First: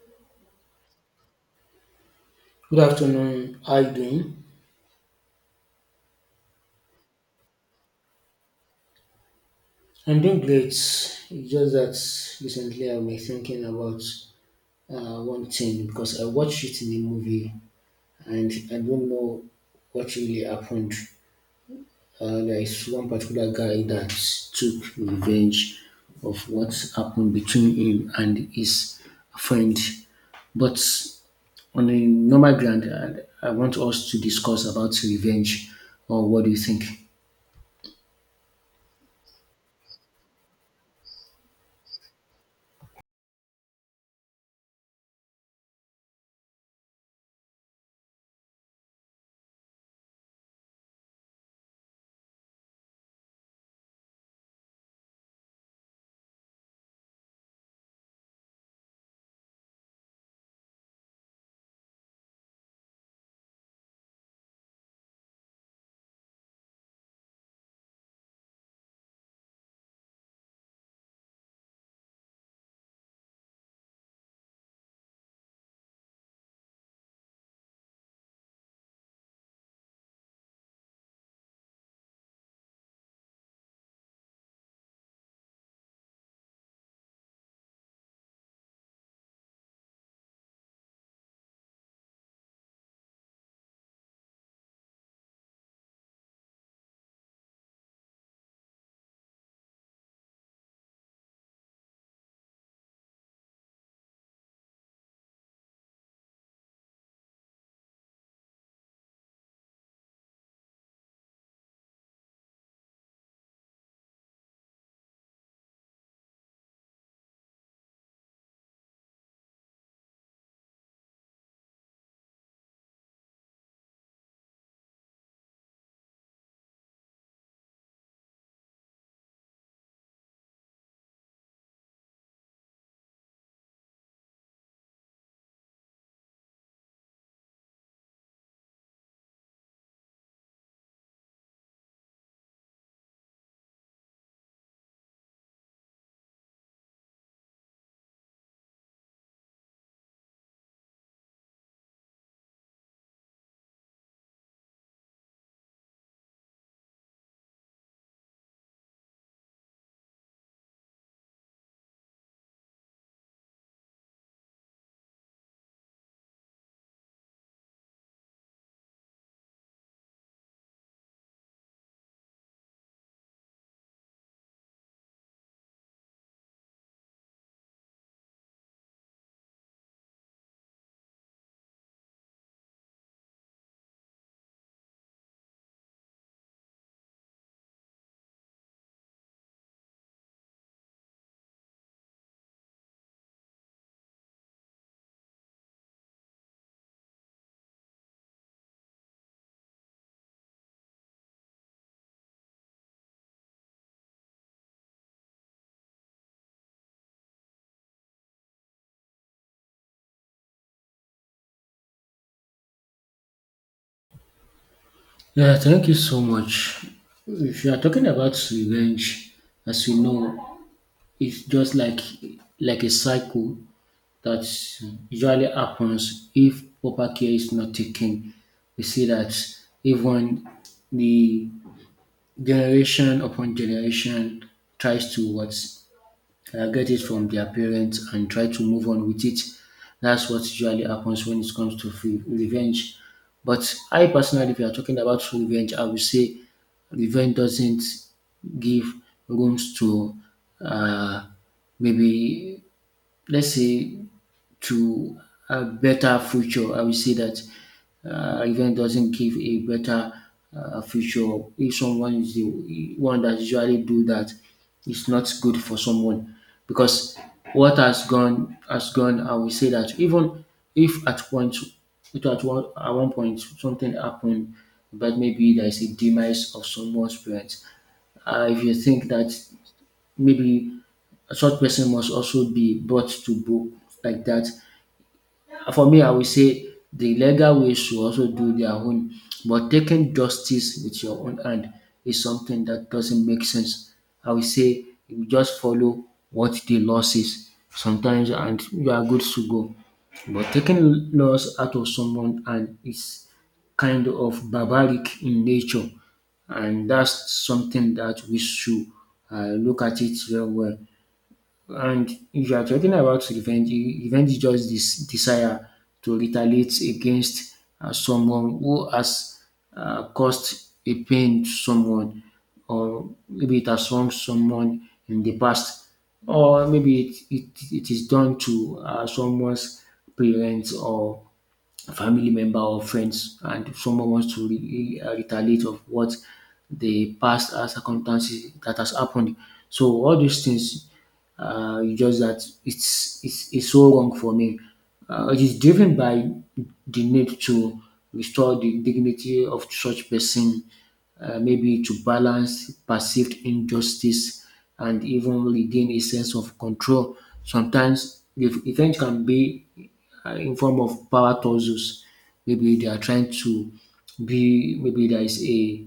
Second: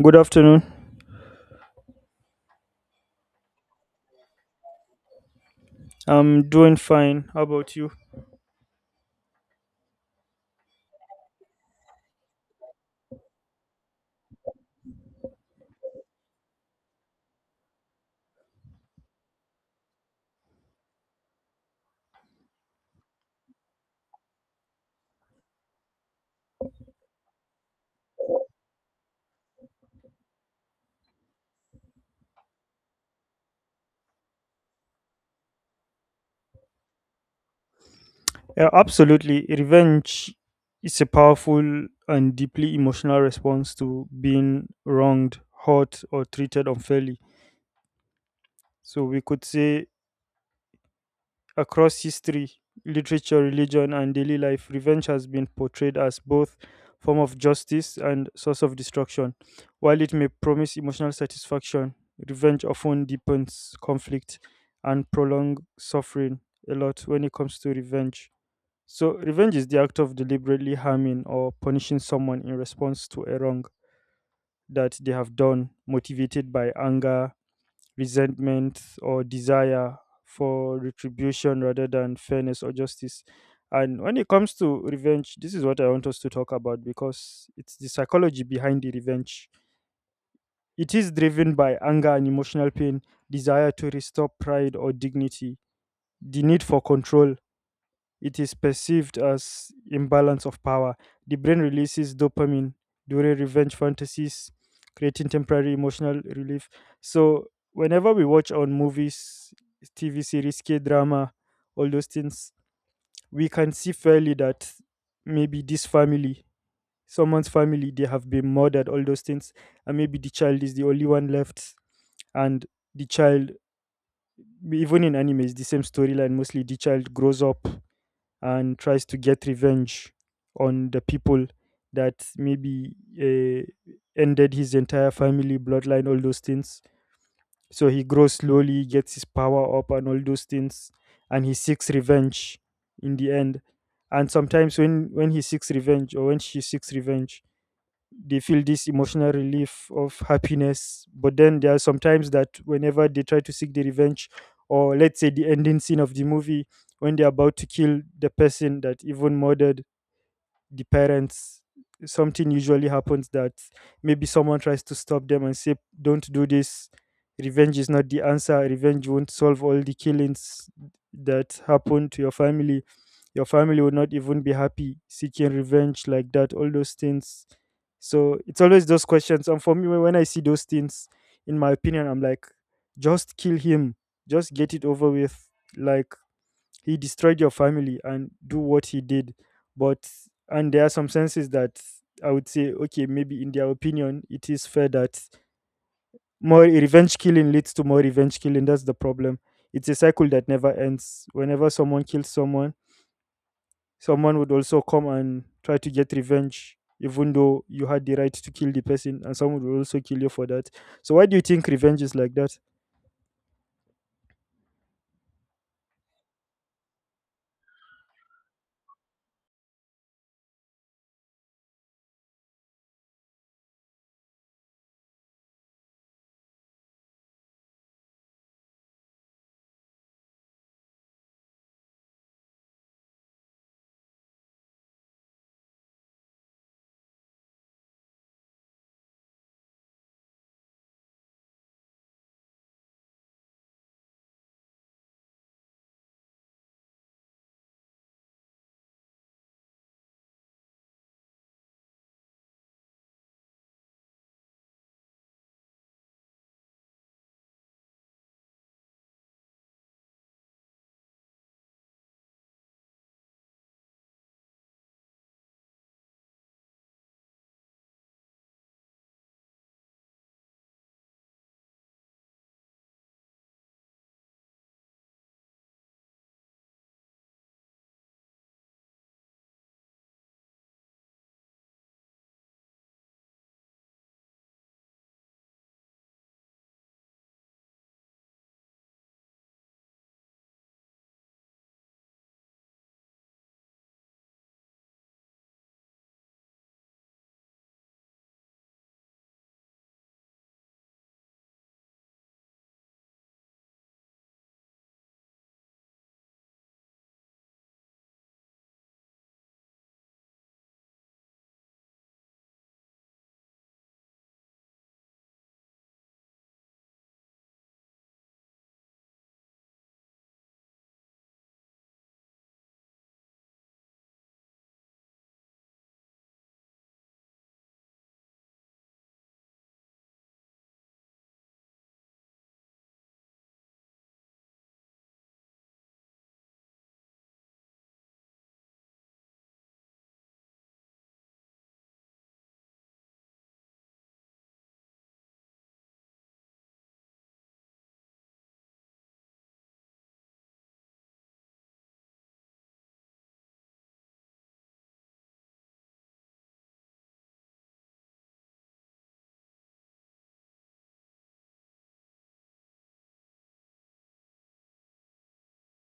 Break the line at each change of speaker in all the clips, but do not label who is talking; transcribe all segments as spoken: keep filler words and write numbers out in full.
Good afternoon.
Good afternoon. How you doing?
I'm doing fine. How about you?
I'm doing great. It's just that recently I was thinking about uh, one thing because I watched it in a movie and I don't know what really happened. Uh, there is one particular guy that took revenge of what happened between him and his friend. But on a normal ground, I, I want us to discuss about revenge, or what do you think?
Yeah, absolutely. Revenge is a powerful and deeply emotional response to being wronged, hurt, or treated unfairly. So we could say across history, literature, religion, and daily life, revenge has been portrayed as both form of justice and source of destruction. While it may promise emotional satisfaction, revenge often deepens conflict and prolongs suffering a lot when it comes to revenge. So, revenge is the act of deliberately harming or punishing someone in response to a wrong that they have done, motivated by anger, resentment, or desire for retribution rather than fairness or justice. And when it comes to revenge, this is what I want us to talk about because it's the psychology behind the revenge. It is driven by anger and emotional pain, desire to restore pride or dignity, the need for control, it is perceived as imbalance of power. The brain releases dopamine during revenge fantasies, creating temporary emotional relief. So whenever we watch on movies, T V series, K drama, all those things, we can see fairly that maybe this family, someone's family, they have been murdered, all those things, and maybe the child is the only one left, and the child, even in anime, it's the same storyline. Mostly, the child grows up and tries to get revenge on the people that maybe uh, ended his entire family bloodline, all those things. So he grows, slowly gets his power up and all those things, and he seeks revenge in the end. And sometimes, when when he seeks revenge or when she seeks revenge, they feel this emotional relief of happiness. But then there are sometimes that whenever they try to seek the revenge, or let's say the ending scene of the movie, when they're about to kill the person that even murdered the parents, something usually happens that maybe someone tries to stop them and say, don't do this. Revenge is not the answer. Revenge won't solve all the killings that happened to your family. Your family will not even be happy seeking revenge like that, all those things. So it's always those questions. And for me, when when I see those things, in my opinion, I'm like, just kill him, just get it over with, like, he destroyed your family and do what he did. But and there are some senses that I would say, okay, maybe in their opinion it is fair that more revenge killing leads to more revenge killing. That's the problem. It's a cycle that never ends. Whenever someone kills someone, someone would also come and try to get revenge, even though you had the right to kill the person, and someone will also kill you for that. So why do you think revenge is like that?
Yeah, thank you so much. If you are talking about revenge, as you know, it's just like like a cycle that usually happens if proper care is not taken. We see that even the generation upon generation tries to what, uh, get it from their parents and try to move on with it. That's what usually happens when it comes to re- revenge. But I personally, if you are talking about revenge, I would say revenge doesn't give rooms to uh, maybe, let's say, to a better future. I will say that uh, event doesn't give a better uh, future. If someone is the one that usually do that, it's not good for someone, because what has gone has gone. I will say that even if at point, if at one at one point something happened, but maybe there is a demise of someone's parents. Uh, if you think that maybe a such person must also be brought to book like that, for me, I will say the legal way should also do their own, but taking justice with your own hand is something that doesn't make sense. I will say you just follow what the law says sometimes, and you are good to go. But taking laws out of someone and is kind of barbaric in nature, and that's something that we should uh, look at it very well. And if you are talking about revenge, e- revenge is just this desire to retaliate against uh, someone who has uh, caused a pain to someone, or maybe it has wronged someone in the past, or maybe it, it, it is done to uh, someone's parents or family member or friends, and if someone wants to re- uh, retaliate of what the past uh, circumstances that has happened. So all these things, uh, it's just that it's, it's it's so wrong for me. Uh, it is driven by the need to restore the dignity of such person, uh, maybe to balance perceived injustice and even regain a sense of control. Sometimes the event can be uh, in form of power tussles. Maybe they are trying to be, maybe there is a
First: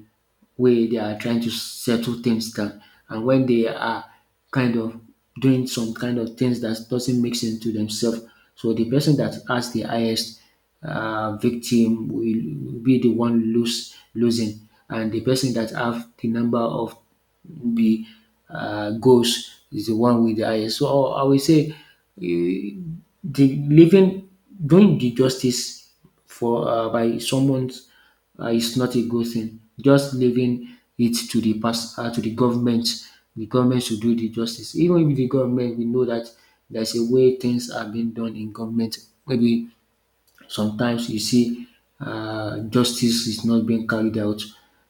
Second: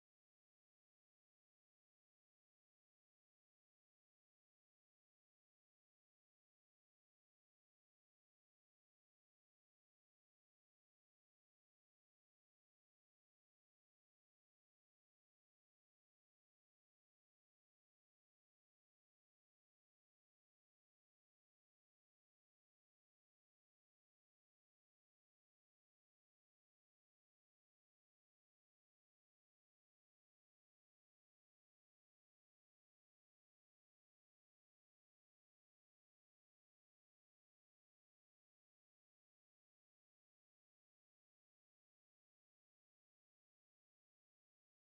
way they are trying to settle things down, and when they are kind of doing some kind of things that doesn't make sense to themselves. So the person that has the highest uh, victim will be the one lose losing, and the person that have the number of the uh, goals is the one with the highest. So I will say the living doing the justice for uh, by someone uh, is not a good thing. Just leaving it to the past, uh, to the government. The government should do the justice. Even if the government, we know that there's a way things are being done in government. Maybe sometimes you see uh, justice is not being carried out.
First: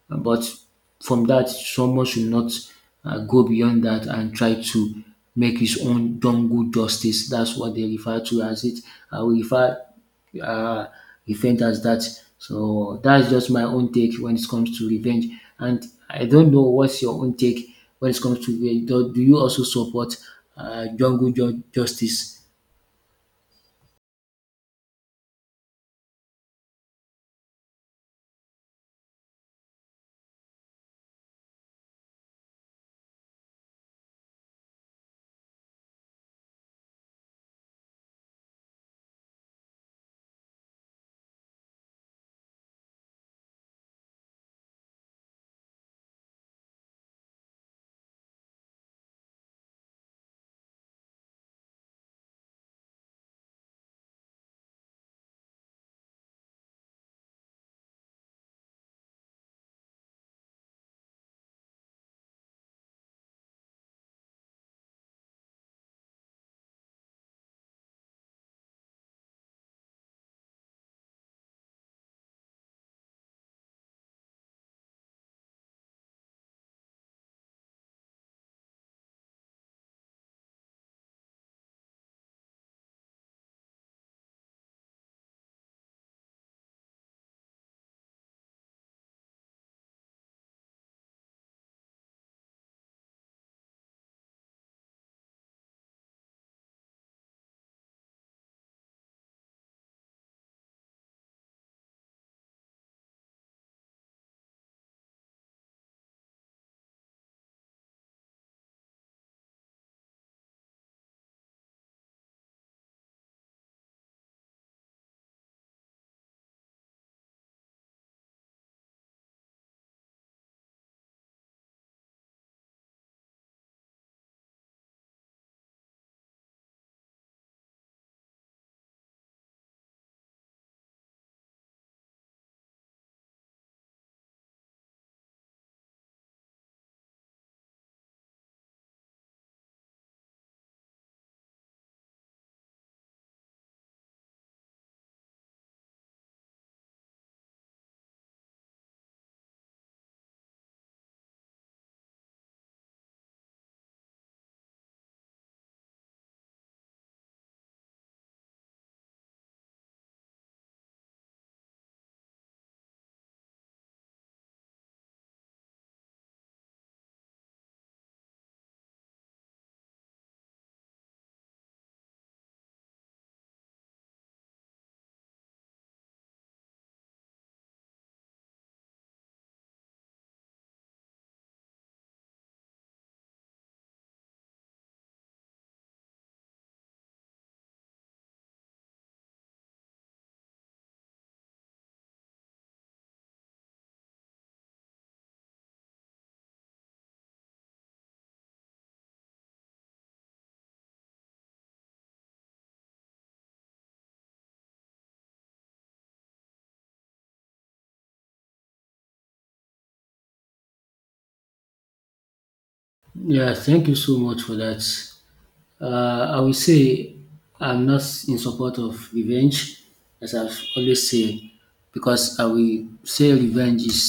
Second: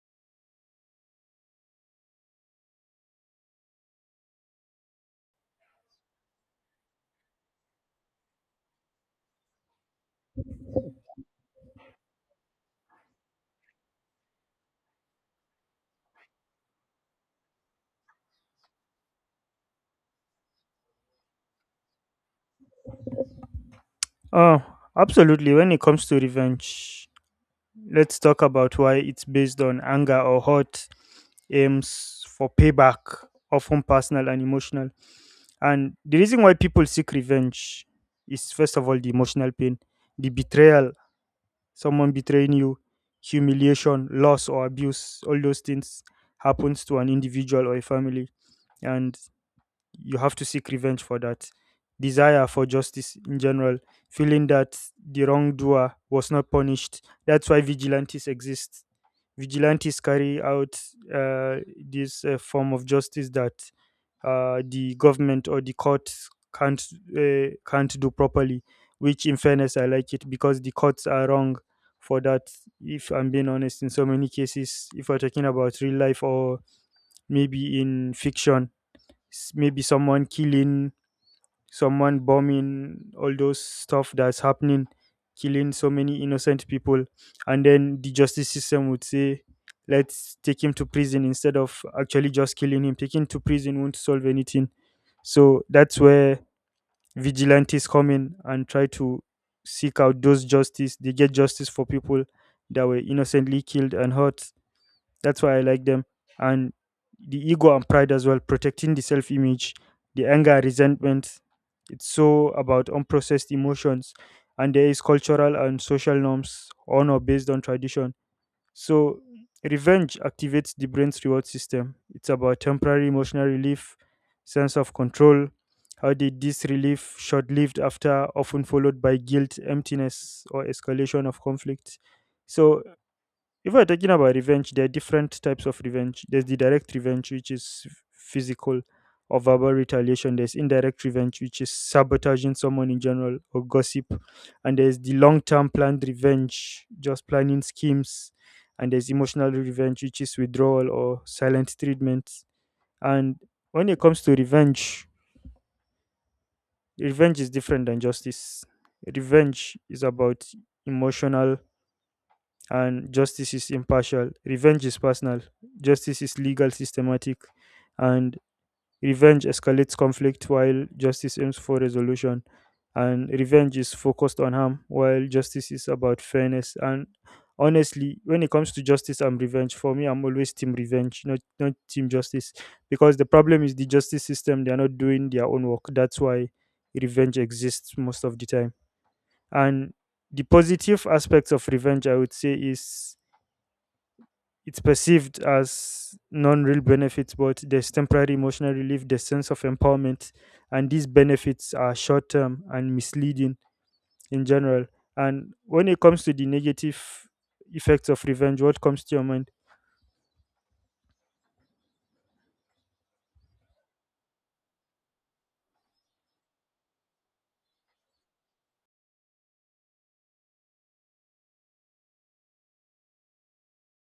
uh, But from that, someone should not uh, go beyond that and try to make his own jungle justice. That's what they refer to as it. I will refer uh, revenge as that. So that's just my own take when it comes to revenge. And I don't know what's your own take when it comes to revenge. Do, do you also support uh, jungle ju- justice?
Oh, absolutely. When it comes to revenge, let's talk about why it's based on anger or hurt, aims for payback, often personal and emotional. And the reason why people seek revenge is, first of all, the emotional pain, the betrayal, someone betraying you, humiliation, loss or abuse, all those things happens to an individual or a family. And you have to seek revenge for that desire for justice in general, feeling that the wrongdoer was not punished. That's why vigilantes exist. Vigilantes carry out uh, this uh, form of justice that uh, the government or the courts can't uh, can't do properly, which in fairness I like it because the courts are wrong for that, if I'm being honest, in so many cases. If we're talking about real life or maybe in fiction, s- maybe someone killing, someone bombing, all those stuff that's happening, killing so many innocent people. And then the justice system would say, let's take him to prison instead of actually just killing him. Taking him to prison won't solve anything. So that's where vigilantes come in and try to seek out those justice. They get justice for people that were innocently killed and hurt. That's why I like them. And the ego and pride as well, protecting the self image, the anger, resentment. It's so about unprocessed emotions. And there is cultural and social norms, honor based on tradition. So revenge activates the brain's reward system. It's about temporary emotional relief, sense of control. How did this relief short lived after often followed by guilt, emptiness, or escalation of conflict? So if we're talking about revenge, there are different types of revenge. There's the direct revenge, which is physical or verbal retaliation. There's indirect revenge, which is sabotaging someone in general or gossip. And there's the long term planned revenge, just planning schemes. And there's emotional revenge, which is withdrawal or silent treatment. And when it comes to revenge, revenge is different than justice. Revenge is about emotional and justice is impartial. Revenge is personal. Justice is legal, systematic, and revenge escalates conflict while justice aims for resolution. And revenge is focused on harm while justice is about fairness. And honestly, when it comes to justice and revenge, for me, I'm always team revenge, not, not team justice. Because the problem is the justice system, they're not doing their own work. That's why revenge exists most of the time. And the positive aspects of revenge, I would say, is it's perceived as non real benefits, but there's temporary emotional relief, there's sense of empowerment, and these benefits are short term and misleading in general. And when it comes to the negative effects of revenge, what comes to your mind?
Yeah, thank you so much for that. Uh, I will say I'm not in support of revenge, as I've always said, because I will say revenge is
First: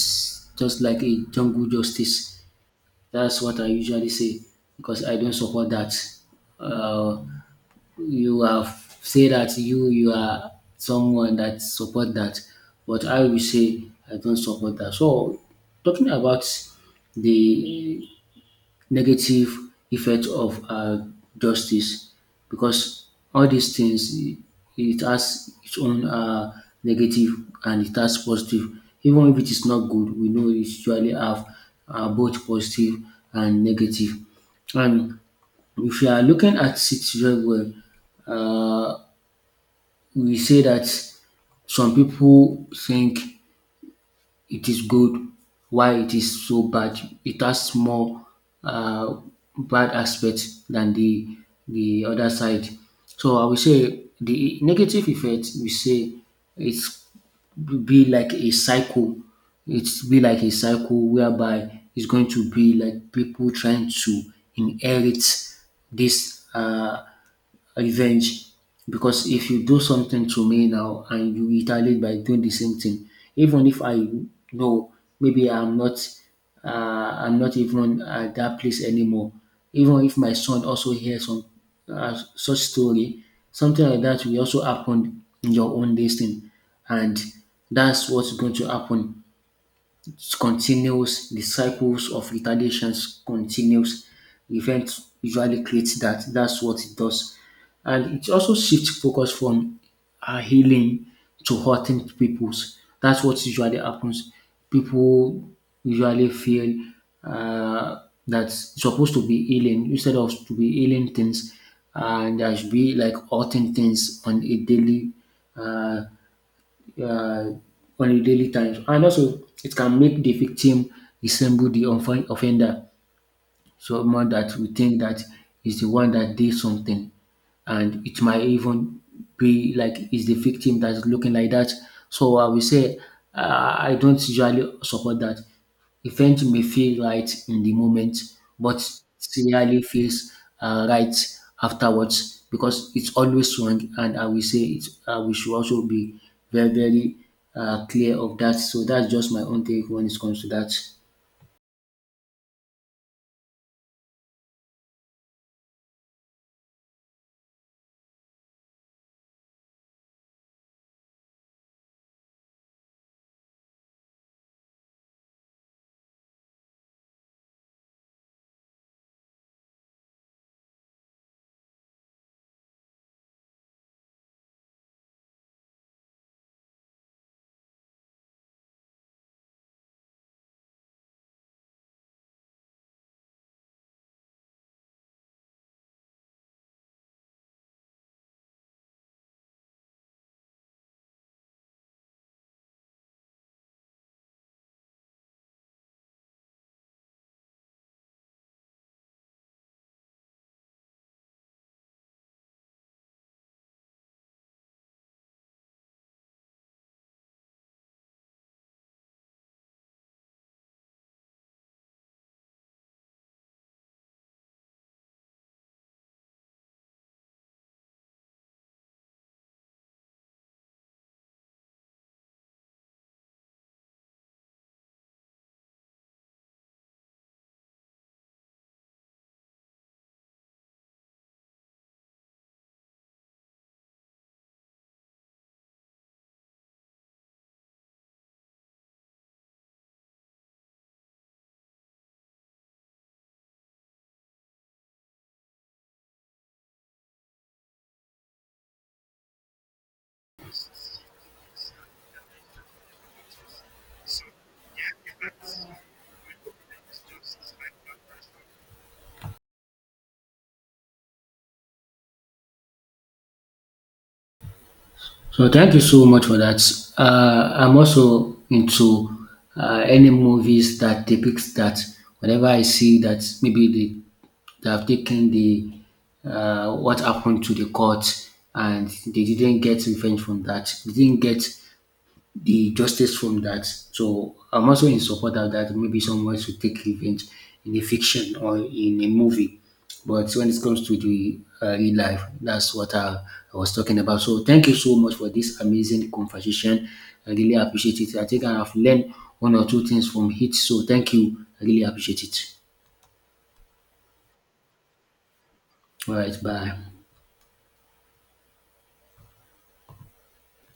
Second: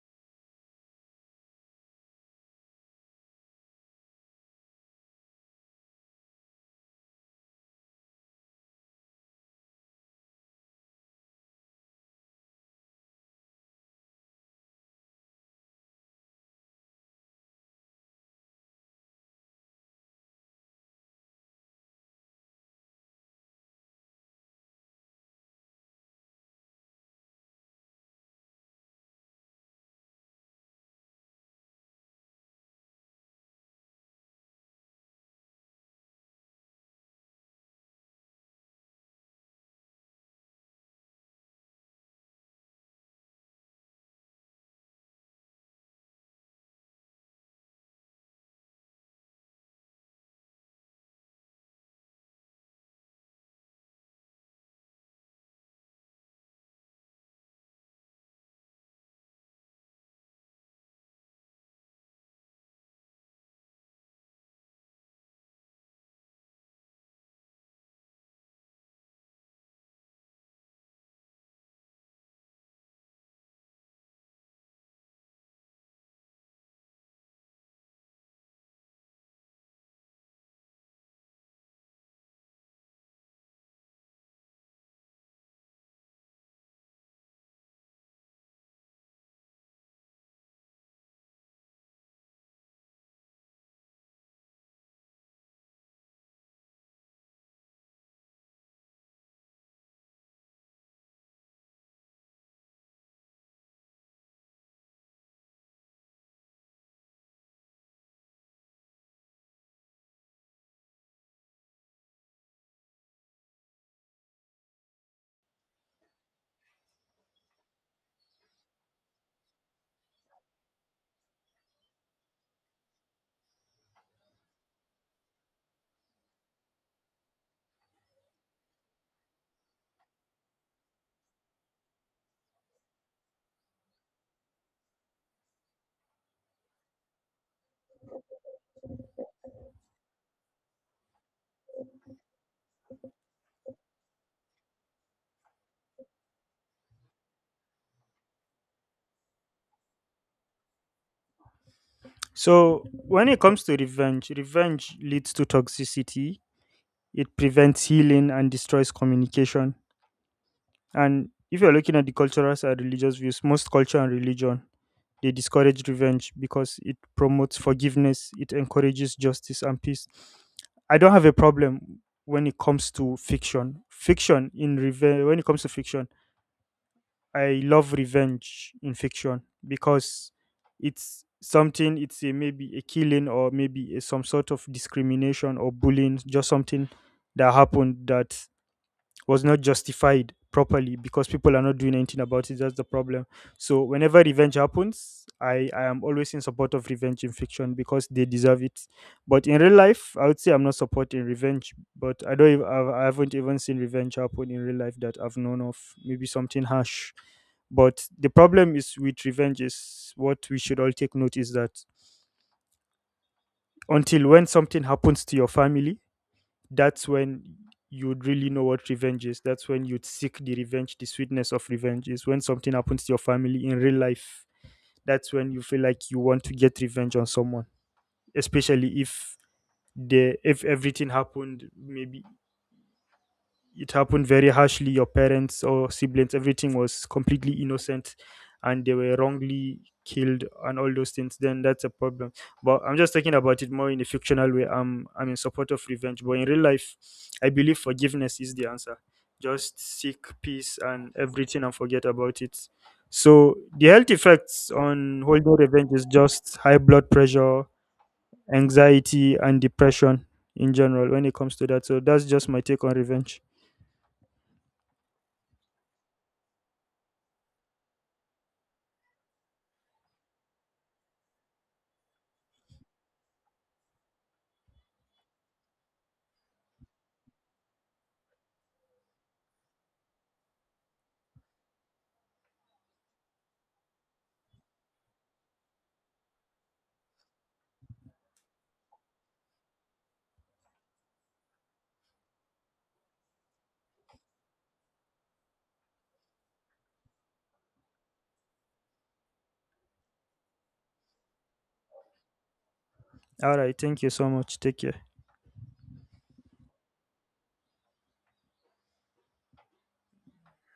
just like a jungle justice. That's what I usually say, because I don't support that. Uh, you have said that you you are someone that support that, but I will say I don't support that. So talking about the negative effect of um justice, because all these things, e, it has its own um negative and it has positive. Even if it is not good, we know it usually have um both positive and negative. And if you are looking at it very well, um we say that some people think it is good, why it is so bad. It has more uh, bad aspects than the the other side. So I will say the negative effect we say it's be like a cycle. It's be like a cycle whereby it's going to be like people trying to inherit this uh revenge, because if you do something to me now and you retaliate by doing the same thing, even if I know, maybe I'm not, uh, I'm not even at that place anymore, even if my son also hears some uh, such story, something like that will also happen in your own destiny, and that's what's going to happen continues, the cycles of retaliations continues. Event usually creates that. That's what it does. And it also shifts focus from uh, healing to hurting people's. That's what usually happens. People usually feel uh, that it's supposed to be healing instead of to be healing things, and there should be like hurting things on a daily uh, on a daily times. And also, it can make the victim resemble the offend- offender, someone that we think that is the one that did something, and it might even be like it's the victim that's looking like that. So I will say uh, I don't usually support that. Event may feel right in the moment, but it really feels uh, right afterwards, because it's always wrong. And I will say it, uh, we should also be very, very uh, clear of that. So that's just my own take when it comes to that.
So, when it comes to revenge, revenge leads to toxicity, it prevents healing and destroys communication. And if you're looking at the cultural and religious views, most culture and religion they discourage revenge because it promotes forgiveness, it encourages justice and peace. I don't have a problem when it comes to fiction. Fiction in revenge when it comes to fiction, I love revenge in fiction because it's something it's a, maybe a killing or maybe a, some sort of discrimination or bullying, just something that happened that was not justified properly because people are not doing anything about it. That's the problem. So whenever revenge happens, I, I am always in support of revenge in fiction because they deserve it. But in real life, I would say I'm not supporting revenge. But I don't. ev- I've- I i have not even seen revenge happen in real life that I've known of. Maybe something harsh. But the problem is with revenge is what we should all take note is that until when something happens to your family, that's when you'd really know what revenge is. That's when you'd seek the revenge, the sweetness of revenge is when something happens to your family in real life. That's when you feel like you want to get revenge on someone, especially if the if everything happened maybe, it happened very harshly, your parents or siblings, everything was completely innocent and they were wrongly killed and all those things, then that's a problem. But I'm just talking about it more in a fictional way. I'm i'm in support of revenge. But in real life, I believe forgiveness is the answer. Just seek peace and everything and forget about it. So the health effects on holding revenge is just high blood pressure, anxiety and depression in general when it comes to that. So that's just my take on revenge.
So thank you so much for that. Uh, I'm also into uh, any movies that depicts that. Whenever I see that, maybe they, they have taken the uh, what happened to the court, and they didn't get revenge from that, they didn't get the justice from that. So I'm also in support of that. Maybe someone should take revenge in a fiction or in a movie. But when it comes to the uh, real life, that's what I, I was talking about. So thank you so much for this amazing conversation. I really appreciate it. I think I have learned one or two things from it. So thank you. I really appreciate it.
All right. Thank you so much. Take care.
All right. Bye.